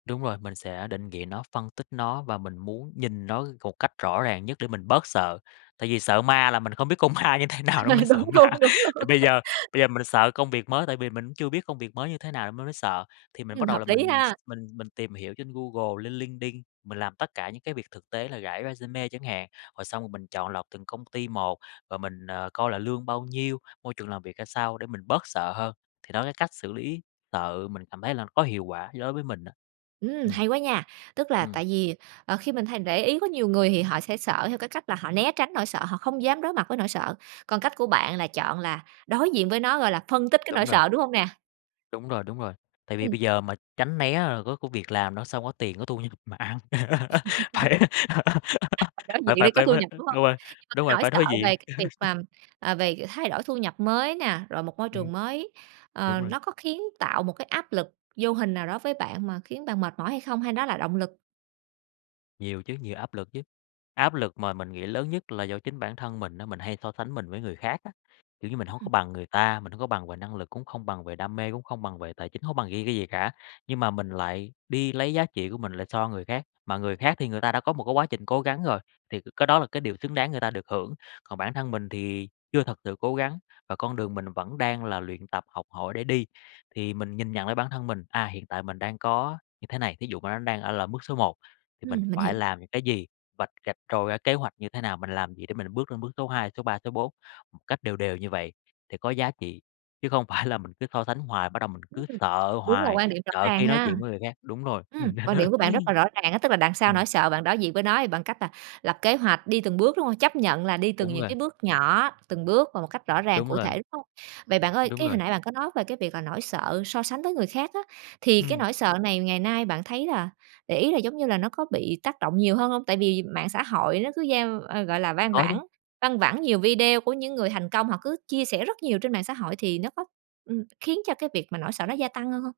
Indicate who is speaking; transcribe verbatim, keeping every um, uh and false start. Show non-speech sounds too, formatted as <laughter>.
Speaker 1: Đúng rồi, mình sẽ định vị nó, phân tích nó và mình muốn nhìn nó một cách rõ ràng nhất để mình bớt sợ, tại vì sợ ma là mình không biết con ma như thế nào nên
Speaker 2: Ờ.
Speaker 1: mới sợ
Speaker 2: Đúng
Speaker 1: ma.
Speaker 2: luôn, đúng
Speaker 1: Thì
Speaker 2: luôn.
Speaker 1: bây giờ bây giờ mình sợ công việc mới, tại vì mình cũng chưa biết công việc mới như thế nào nên mới sợ, thì mình
Speaker 2: Ừm,
Speaker 1: bắt đầu
Speaker 2: hợp
Speaker 1: là
Speaker 2: lý
Speaker 1: mình s
Speaker 2: ha.
Speaker 1: mình mình tìm hiểu trên Google, lên LinkedIn, mình làm tất cả những cái việc thực tế là rải resume chẳng hạn. Rồi xong rồi mình chọn lọc từng công ty một và mình, ờ, coi là lương bao nhiêu, môi trường làm việc ra sao để mình bớt sợ hơn, thì đó, cái cách xử lý sợ mình cảm thấy là có hiệu quả đối với mình á.
Speaker 2: Ừm!
Speaker 1: Ừm.
Speaker 2: Hay quá nha, tức là
Speaker 1: Ừm.
Speaker 2: tại vì, ờ, khi mình hay để ý có nhiều người thì họ sẽ sợ theo cái cách là họ né tránh nỗi sợ, họ không dám đối mặt với nỗi sợ, còn cách của bạn là chọn là đối diện với nó, gọi là, phân tích cái nỗi
Speaker 1: Đúng rồi.
Speaker 2: sợ, đúng hông nè?
Speaker 1: Đúng rồi, đúng rồi, tại vì
Speaker 2: Ừm.
Speaker 1: bây giờ mà tránh né rồi có công việc làm, nó sẽ hông có tiền có thu nhập mà ăn. <laughs>
Speaker 2: <laughs>
Speaker 1: Phải
Speaker 2: À, đối
Speaker 1: <laughs>
Speaker 2: diện
Speaker 1: phải phải
Speaker 2: thì có
Speaker 1: phải
Speaker 2: thu
Speaker 1: phải,
Speaker 2: nhập,
Speaker 1: ơ
Speaker 2: đúng hông?
Speaker 1: đúng rồi,
Speaker 2: Nhưng mà cái
Speaker 1: đúng rồi,
Speaker 2: nỗi
Speaker 1: phải
Speaker 2: sợ
Speaker 1: đối diện.
Speaker 2: về cái việc mà,
Speaker 1: <laughs>
Speaker 2: à, về thay đổi thu nhập mới nè, rồi một môi
Speaker 1: Ừm.
Speaker 2: trường mới, ờ,
Speaker 1: Đúng rồi.
Speaker 2: nó có khiến tạo một cái áp lực vô hình nào đó với bạn mà khiến bạn mệt mỏi hay không? Hay nó là động lực?
Speaker 1: Nhiều chứ, nhiều áp lực chứ, áp lực mà mình nghĩ lớn nhất là do chính bản thân mình á, mình hay so sánh mình với người khác á, kiểu như là, mình hông có
Speaker 2: Ừm.
Speaker 1: bằng người ta, mình hông có bằng về năng lực, cũng không bằng về đam mê, cũng không bằng về tài chính, hông có bằng riêng cái gì cả. Nhưng mà mình lại đi lấy giá trị của mình lại so người khác, mà người khác thì người ta đã có một cái quá trình cố gắng rồi, thì cái đó là cái điều xứng đáng người ta được hưởng, còn bản thân mình thì chưa thật sự cố gắng và con đường mình vẫn đang là luyện tập, học hỏi để đi. Thì mình nhìn nhận lại bản thân mình, à, hiện tại mình đang có như thế này, thí dụ mà nó đang ở là bước số một thì mình
Speaker 2: Ừm, mình
Speaker 1: phải
Speaker 2: hiểu.
Speaker 1: làm những cái gì, vạch rạch ròi ra kế hoạch như thế nào, mình làm gì để mình bước lên bước số hai, số ba, số bốn, một cách đều đều như vậy để có giá trị, chứ không phải là mình cứ so sánh hoài, bắt đầu mình
Speaker 2: Ưm,
Speaker 1: cứ
Speaker 2: ừm,
Speaker 1: sợ
Speaker 2: đúng là
Speaker 1: hoài,
Speaker 2: quan điểm rõ
Speaker 1: sợ
Speaker 2: ràng
Speaker 1: khi nói
Speaker 2: ha.
Speaker 1: chuyện với người khác đúng rồi,
Speaker 2: Ừm,
Speaker 1: ừm.
Speaker 2: quan điểm của bạn rất là
Speaker 1: <laughs>
Speaker 2: rõ ràng á, tức là đằng sau
Speaker 1: Ừm.
Speaker 2: nỗi sợ bạn đối diện với nó bằng cách là lập kế hoạch đi từng bước, đúng hông? Chấp nhận là đi từng
Speaker 1: Đúng
Speaker 2: những
Speaker 1: rồi.
Speaker 2: cái bước nhỏ, từng bước và một cách rõ ràng,
Speaker 1: Đúng
Speaker 2: cụ
Speaker 1: rồi.
Speaker 2: thể, đúng hông? Vậy bạn ơi,
Speaker 1: Đúng
Speaker 2: cái hồi
Speaker 1: rồi.
Speaker 2: nãy bạn có nói về cái việc là nỗi sợ so sánh với người khác á, thì cái
Speaker 1: Ừm.
Speaker 2: nỗi sợ này ngày nay bạn thấy là, để ý là, giống như là, nó có bị tác động nhiều hơn hông? Tại vì mạng xã hội nó cứ gieo ơ, gọi là, vang
Speaker 1: Có chứ.
Speaker 2: vảng văng vẳng nhiều video của những người thành công, họ cứ chia sẻ rất nhiều trên mạng xã hội thì nó có ừm, khiến cho cái việc mà nỗi sợ nó gia tăng hơn hông?